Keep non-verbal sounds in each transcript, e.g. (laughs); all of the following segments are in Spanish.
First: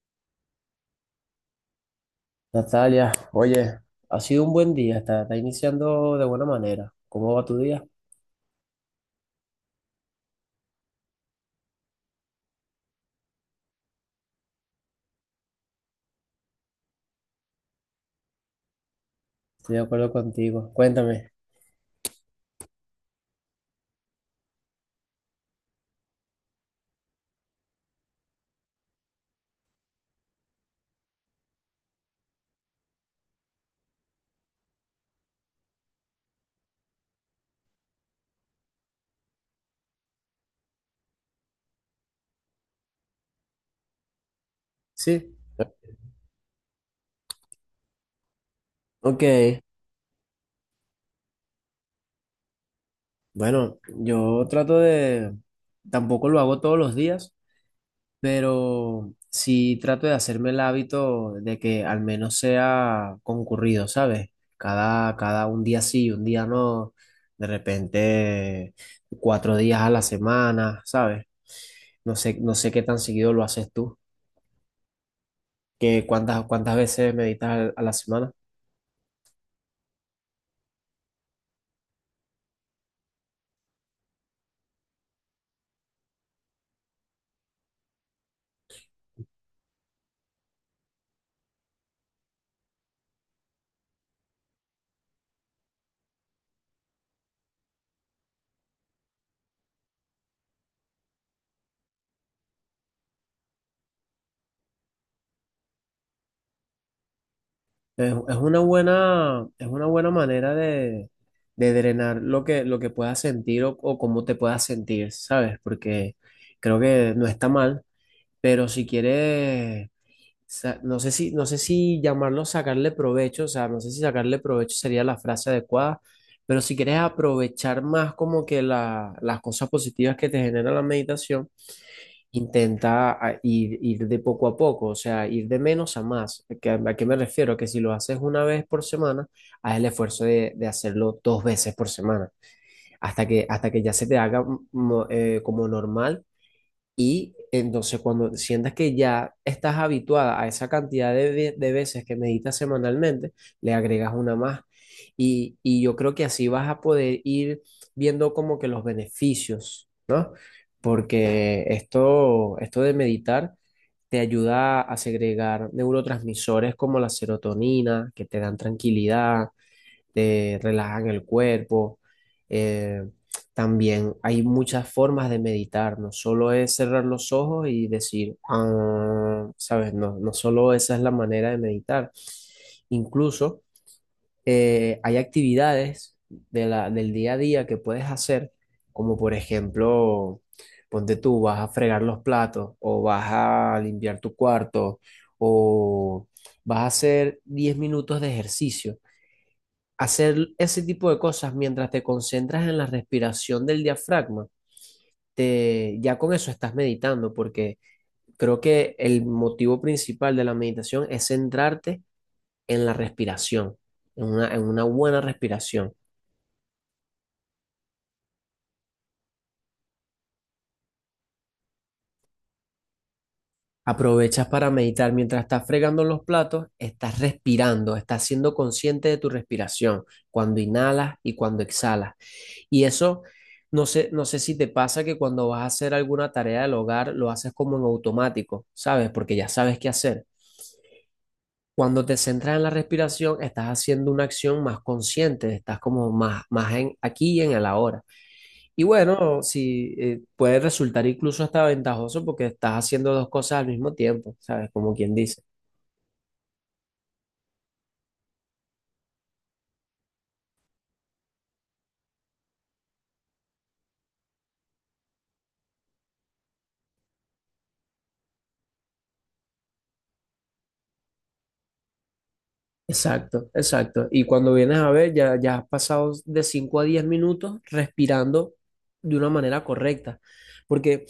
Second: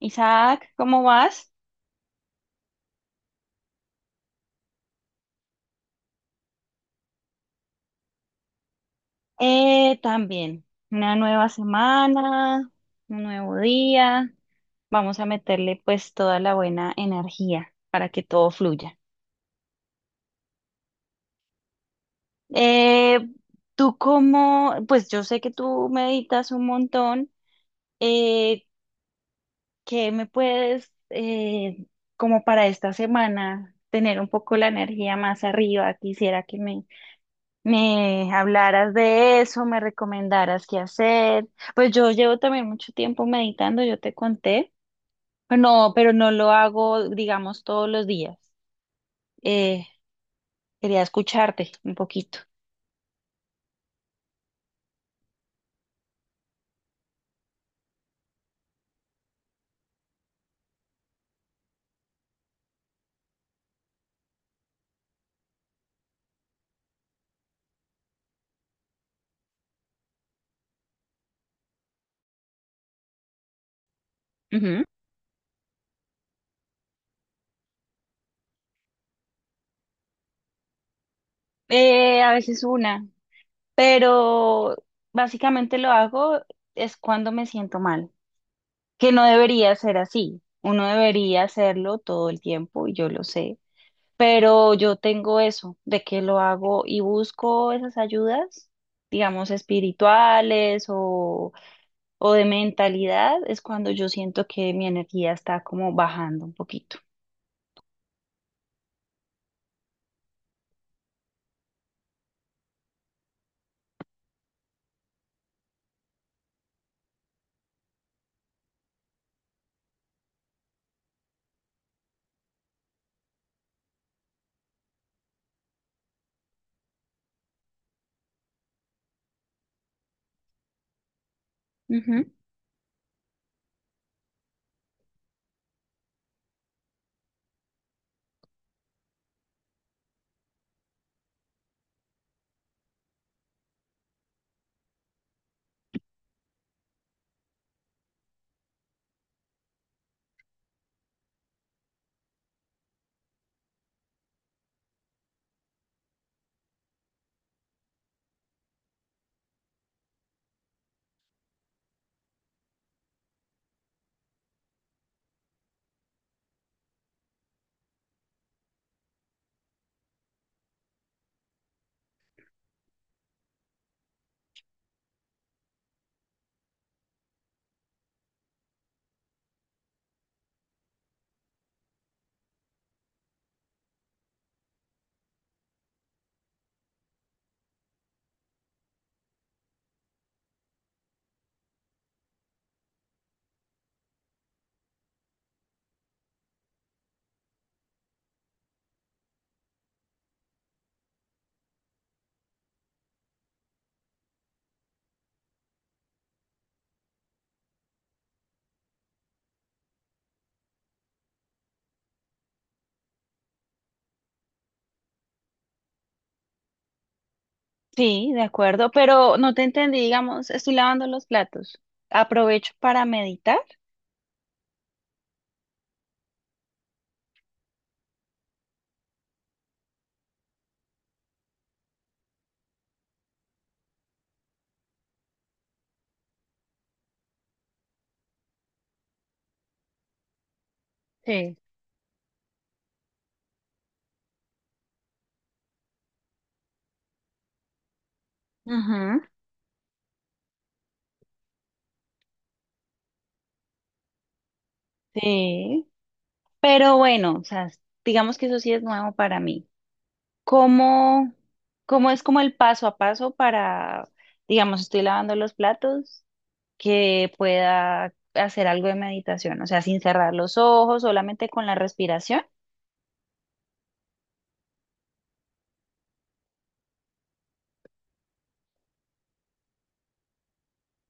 Isaac, ¿cómo vas? Natalia, oye, ha sido un buen día, está iniciando de buena manera. ¿Cómo va tu día? También, una nueva semana, un nuevo día. Vamos a meterle pues toda la buena energía para que todo fluya. Estoy de acuerdo contigo. Cuéntame. Eh, Tú cómo, pues yo sé que tú meditas un montón. Eh, ¿Qué me puedes, como para esta semana, tener un poco la energía más arriba? Quisiera que me hablaras de eso, me recomendaras qué hacer. Pues yo llevo también mucho tiempo meditando, yo te conté. Sí. No, pero no lo hago, digamos, todos los días. Ok, Eh, Quería escucharte un poquito. bueno, yo trato de, tampoco lo hago todos los días, pero sí trato de hacerme el hábito de que al menos sea concurrido, ¿sabes? Cada un día sí, un día no, de repente 4 días a la semana, ¿sabes? No sé qué tan seguido lo haces tú. Ujú. Que cuántas veces meditas a la semana. A veces una, pero básicamente lo hago es cuando me siento mal, que no debería ser así. Uno debería hacerlo todo el tiempo y yo lo sé. Pero yo tengo eso, de que lo hago y busco esas ayudas, digamos, espirituales o de mentalidad, es cuando yo siento que mi energía está como bajando un poquito. Es una buena, es una buena manera de drenar lo que puedas sentir o cómo te puedas sentir, ¿sabes? Porque creo que no está mal, pero si quieres, no sé si, no sé si llamarlo sacarle provecho, o sea, no sé si sacarle provecho sería la frase adecuada, pero si quieres aprovechar más como que las cosas positivas que te genera la meditación. Ujú. Intenta ir, ir de poco a poco, o sea, ir de menos a más. ¿A qué me refiero? Que si lo haces una vez por semana, haz el esfuerzo de hacerlo dos veces por semana, hasta que ya se te haga como normal, y entonces cuando sientas que ya estás habituada a esa cantidad de, de veces que meditas semanalmente, le agregas una más. Y yo creo que así vas a poder ir viendo como que los beneficios, porque esto de meditar te ayuda a segregar neurotransmisores como la serotonina, que te dan tranquilidad, te relajan el cuerpo. Eh, También hay muchas formas de meditar, no solo es cerrar los ojos y decir, "Ah", ¿sabes? No, no solo esa es la manera de meditar. Incluso hay actividades de del día a día que puedes hacer, como por ejemplo, ponte tú, vas a fregar los platos o vas a limpiar tu cuarto o vas a hacer 10 minutos de ejercicio. Hacer ese tipo de cosas mientras te concentras en la respiración del diafragma, te, ya con eso estás meditando, porque creo que el motivo principal de la meditación es centrarte en la respiración, en una buena respiración. Sí, de acuerdo, pero no te entendí, digamos, estoy lavando los platos. Aprovecho para meditar. Aprovechas para meditar. Mientras estás fregando los platos, estás respirando, estás siendo consciente de tu respiración, cuando inhalas y cuando exhalas. Y eso, no sé, no sé si te pasa que cuando vas a hacer alguna tarea del hogar, lo haces como en automático, ¿sabes? Porque ya sabes qué hacer. Sí. Cuando te centras en la respiración, estás haciendo una acción más consciente, estás como más, más en aquí y en el ahora. Y Ujú. bueno, si puede resultar incluso hasta ventajoso porque estás haciendo dos cosas al mismo tiempo, ¿sabes? Como quien dice. Sí, pero bueno, o sea, digamos que eso sí es nuevo para mí. ¿Cómo, cómo es como el paso a paso para, digamos, estoy lavando los platos, que pueda hacer algo de meditación? O sea, sin cerrar los ojos, solamente con la respiración. Exacto, exacto. Y cuando vienes a ver, ya, ya has pasado de 5 a 10 minutos respirando de una manera correcta. Porque,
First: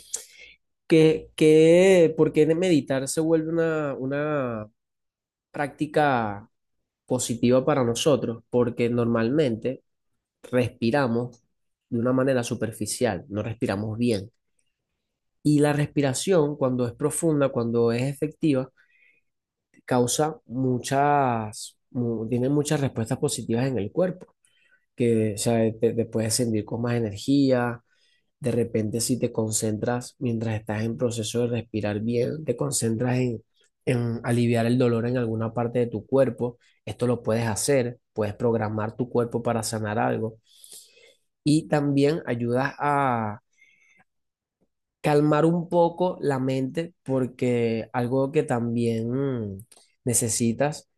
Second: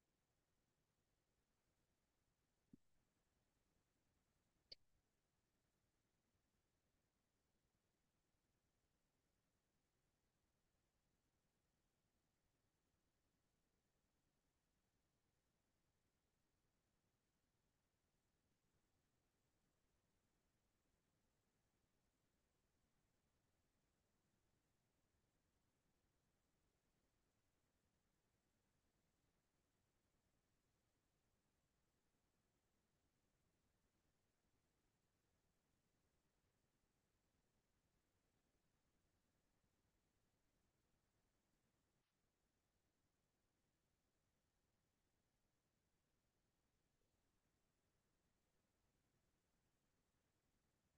¿por qué meditar se vuelve una práctica positiva para nosotros? Porque normalmente respiramos de una manera superficial, no respiramos bien. Y la respiración, cuando es profunda, cuando es efectiva, causa muchas, tiene muchas respuestas positivas en el cuerpo. Que o sea, te puedes sentir con más energía. De repente, si te concentras mientras estás en proceso de respirar bien, te concentras en aliviar el dolor en alguna parte de tu cuerpo. Esto lo puedes hacer, puedes programar tu cuerpo para sanar algo. Y también ayudas a calmar un poco la mente porque algo que también mm, necesitas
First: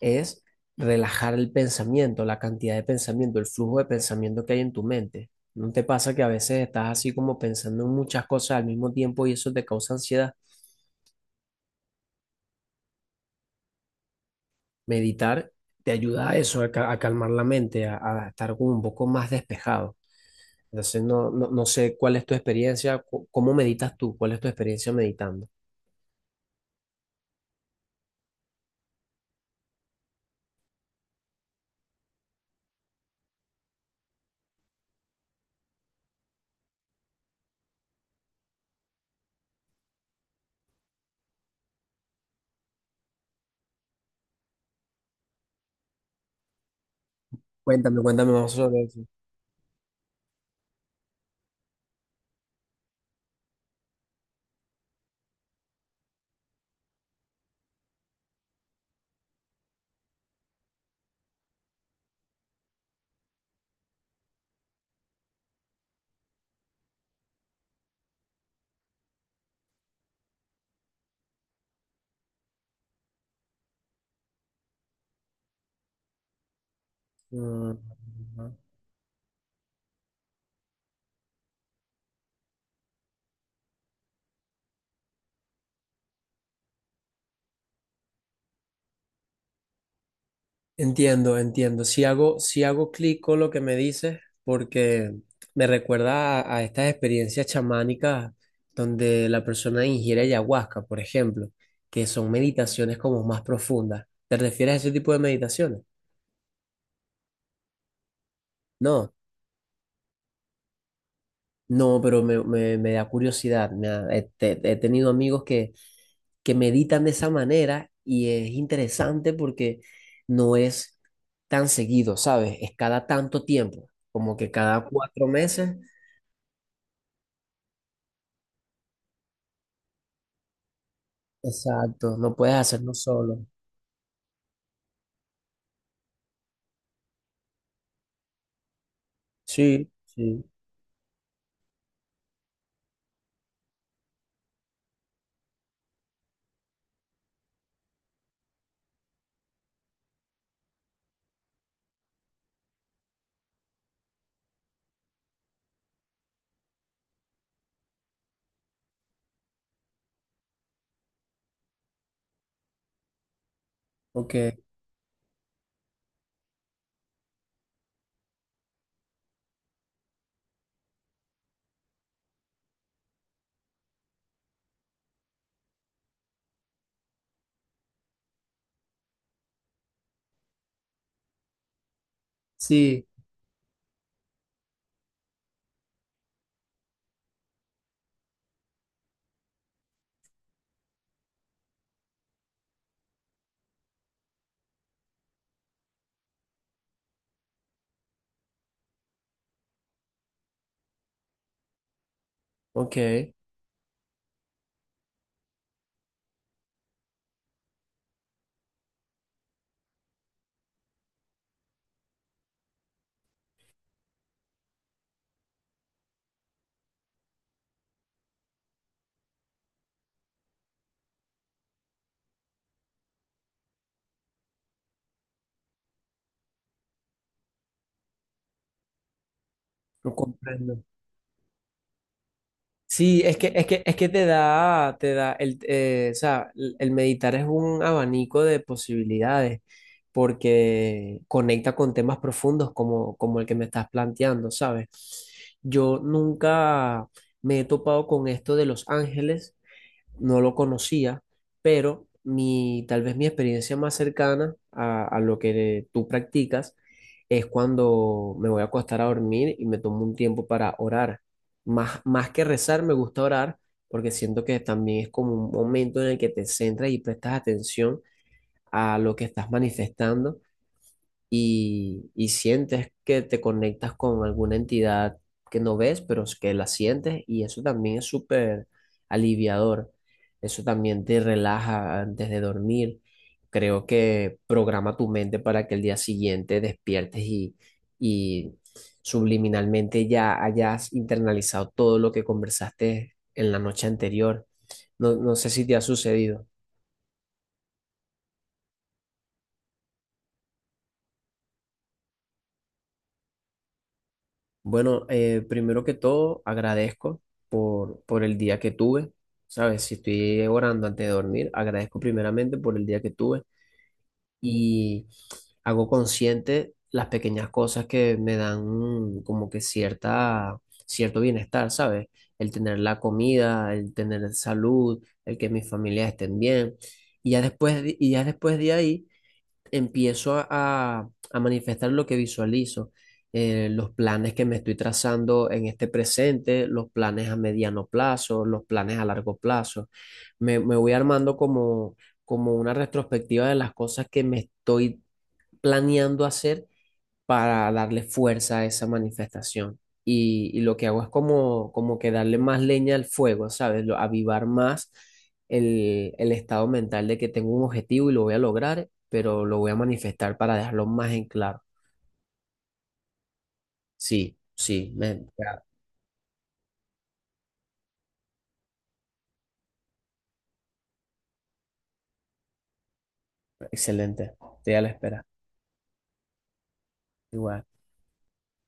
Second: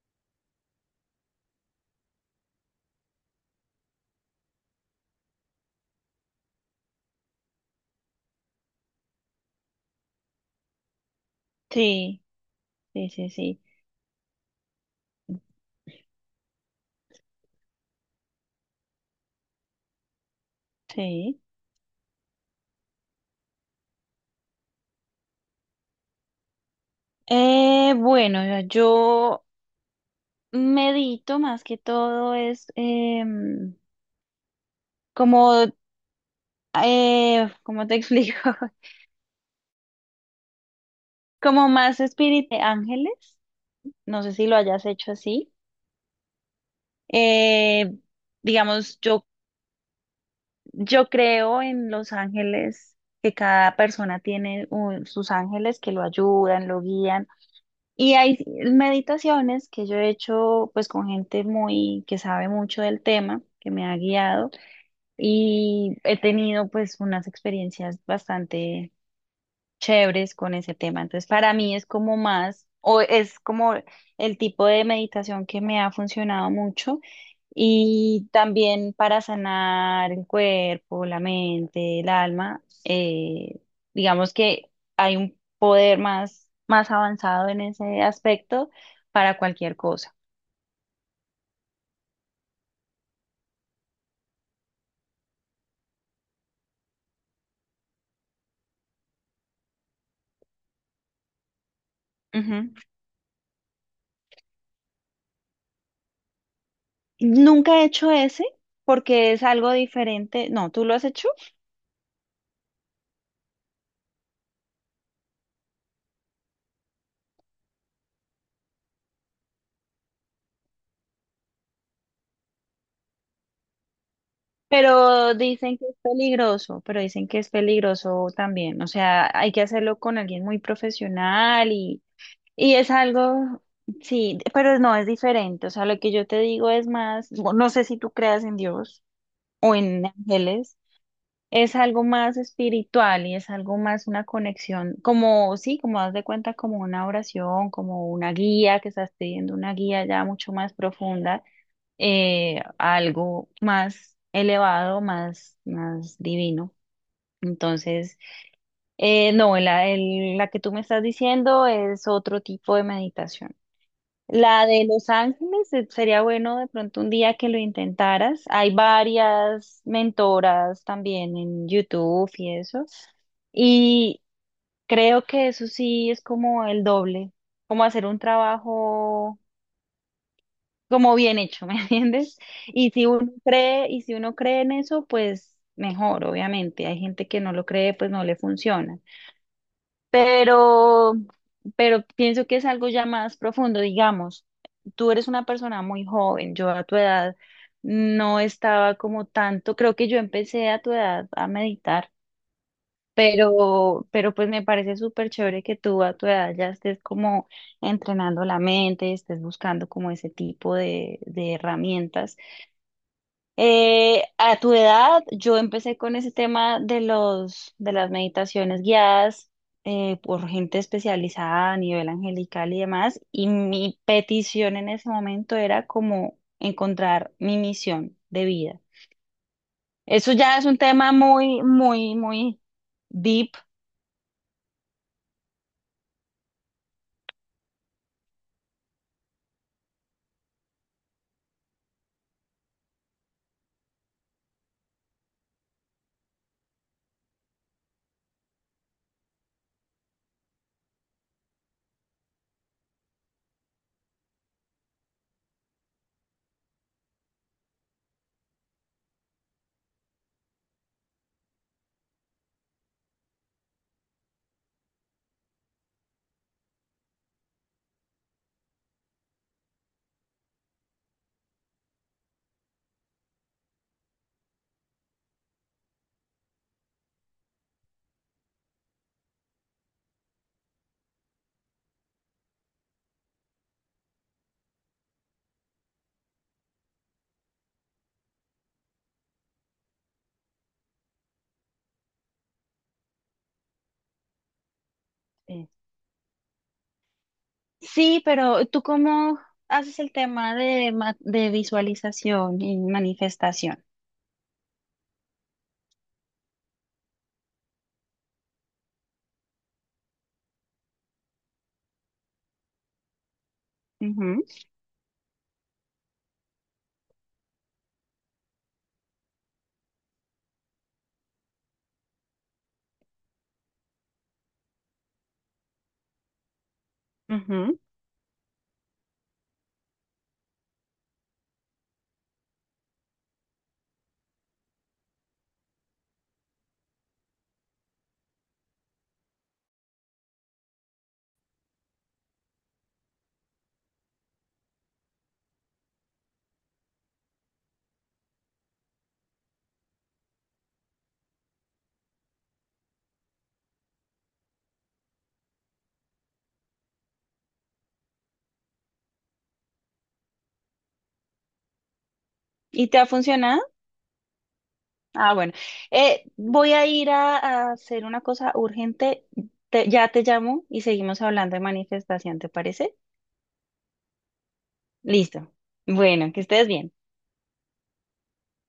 es relajar el pensamiento, la cantidad de pensamiento, el flujo de pensamiento que hay en tu mente. ¿No te pasa que a veces estás así como pensando en muchas cosas al mismo tiempo y eso te causa ansiedad? Sí, sí, sí, sí, Meditar te ayuda a eso, a calmar la mente, a estar como un poco más despejado. Entonces, no, sí. no, no sé cuál es tu experiencia, cómo meditas tú, cuál es tu experiencia meditando. Bueno, yo medito más que todo es em, como, ¿cómo te explico? (laughs) Como más espíritu de ángeles. No sé si lo hayas hecho así. Eh, Cuéntame, cuéntame más sobre digamos, eso. Yo creo en los ángeles, que cada persona tiene un- sus ángeles que lo ayudan, lo guían. Y hay meditaciones que yo he hecho pues con gente muy que sabe mucho del tema, que me ha guiado y he tenido pues unas experiencias bastante chéveres con ese tema. Entonces, para mí es como más, o es como el tipo de meditación que me ha funcionado mucho Mm. y también para sanar el cuerpo, la mente, el alma, digamos que hay un poder más, más avanzado en ese aspecto para cualquier cosa. Entiendo, entiendo. Si hago, si hago clic con lo que me dices, porque me recuerda a estas experiencias chamánicas donde la persona ingiere ayahuasca, por ejemplo, que son Ujú. meditaciones como más profundas. ¿Te refieres a ese tipo de meditaciones? Nunca he hecho ese No. porque es algo diferente. No, ¿tú lo has hecho? No, pero me, me da curiosidad. Me he tenido amigos que meditan de esa manera y es interesante porque no es tan seguido, ¿sabes? Es cada tanto tiempo, como que cada cuatro Pero meses. dicen que es peligroso, pero dicen que es peligroso también. O sea, hay que hacerlo con alguien muy profesional Exacto, no puedes y es hacerlo solo. algo, sí, pero no es diferente. O sea, lo que yo te digo es más, no no sé si tú creas en Dios o Sí, en sí, ángeles, es algo más espiritual y es algo más una conexión, como, sí, como das de cuenta, como una oración, como una guía, que estás pidiendo una guía ya mucho más profunda a algo más elevado, más, más divino. Entonces, no, la que tú me estás diciendo es otro tipo de meditación. ok, La de Los Ángeles, sería bueno de pronto un día que lo intentaras. Hay varias mentoras también en YouTube y eso. Y creo que eso sí es como el doble, como hacer un trabajo como bien hecho, (laughs) ¿me entiendes? Y si sí, uno cree, y si uno cree en eso, pues mejor, obviamente. Hay gente que no lo cree, pues no le funciona. Pero, pero pienso que es algo ya más profundo, digamos. Tú eres una persona muy joven, yo a tu edad no estaba como tanto, creo que yo empecé a tu edad a meditar, ok, pero pues me parece súper chévere que tú a tu edad ya estés como entrenando la mente, estés buscando como ese tipo de herramientas. A tu edad, yo empecé con ese tema de de las meditaciones guiadas por gente especializada a nivel angelical y demás, y mi petición en ese momento era como encontrar mi misión de vida. lo Eso ya es un comprendo. tema muy, muy, muy Sí, es deep. que, es que, es que te da el, o sea, el meditar es un abanico de posibilidades porque conecta con temas profundos como, como el que me estás planteando, ¿sabes? Yo nunca me he topado con esto de los ángeles, no lo conocía, pero mi, tal vez mi experiencia más cercana a lo que tú practicas es cuando me voy a acostar a dormir y me tomo un tiempo para orar. Más, más que rezar, me gusta orar porque siento que también es como un momento en el que te centras y prestas atención a lo que estás manifestando y sientes que te conectas con alguna entidad que no ves, pero es que la sientes y eso también es súper aliviador. Eso también te relaja antes de dormir. Creo que programa tu mente para que el día siguiente despiertes y subliminalmente ya hayas internalizado todo lo que conversaste en la noche anterior. No, no sé si Eh. te ha sucedido. Sí, pero ¿tú cómo haces el tema de, ma- de visualización y manifestación? Bueno, primero que todo, agradezco por el día que tuve, ¿sabes? Si estoy orando antes de dormir, agradezco primeramente por el día que tuve Ujú, y hago consciente las pequeñas cosas que me dan como que cierta, cierto bienestar, ¿sabes? El tener la comida, el tener salud, el que mis familias estén bien. Y ya ujú. después, y ya después de ahí empiezo a, a manifestar lo que visualizo, los planes que me estoy trazando en este presente, los planes a mediano plazo, los planes a largo plazo. Me voy armando como, como una retrospectiva de las cosas que me estoy planeando hacer para darle fuerza a esa manifestación. Y lo que hago es como, como que darle más leña al fuego, ¿sabes? Avivar más el estado mental de que tengo un objetivo y lo voy a lograr, pero lo voy a manifestar para dejarlo más en claro. ¿Y te ha funcionado? Sí, sí, Ah, bueno. ya, Voy a ir a hacer una cosa urgente. Te- ya te llamo y seguimos hablando de manifestación, ¿te parece? excelente. Estoy a la espera. Listo. Bueno, que estés bien. Igual.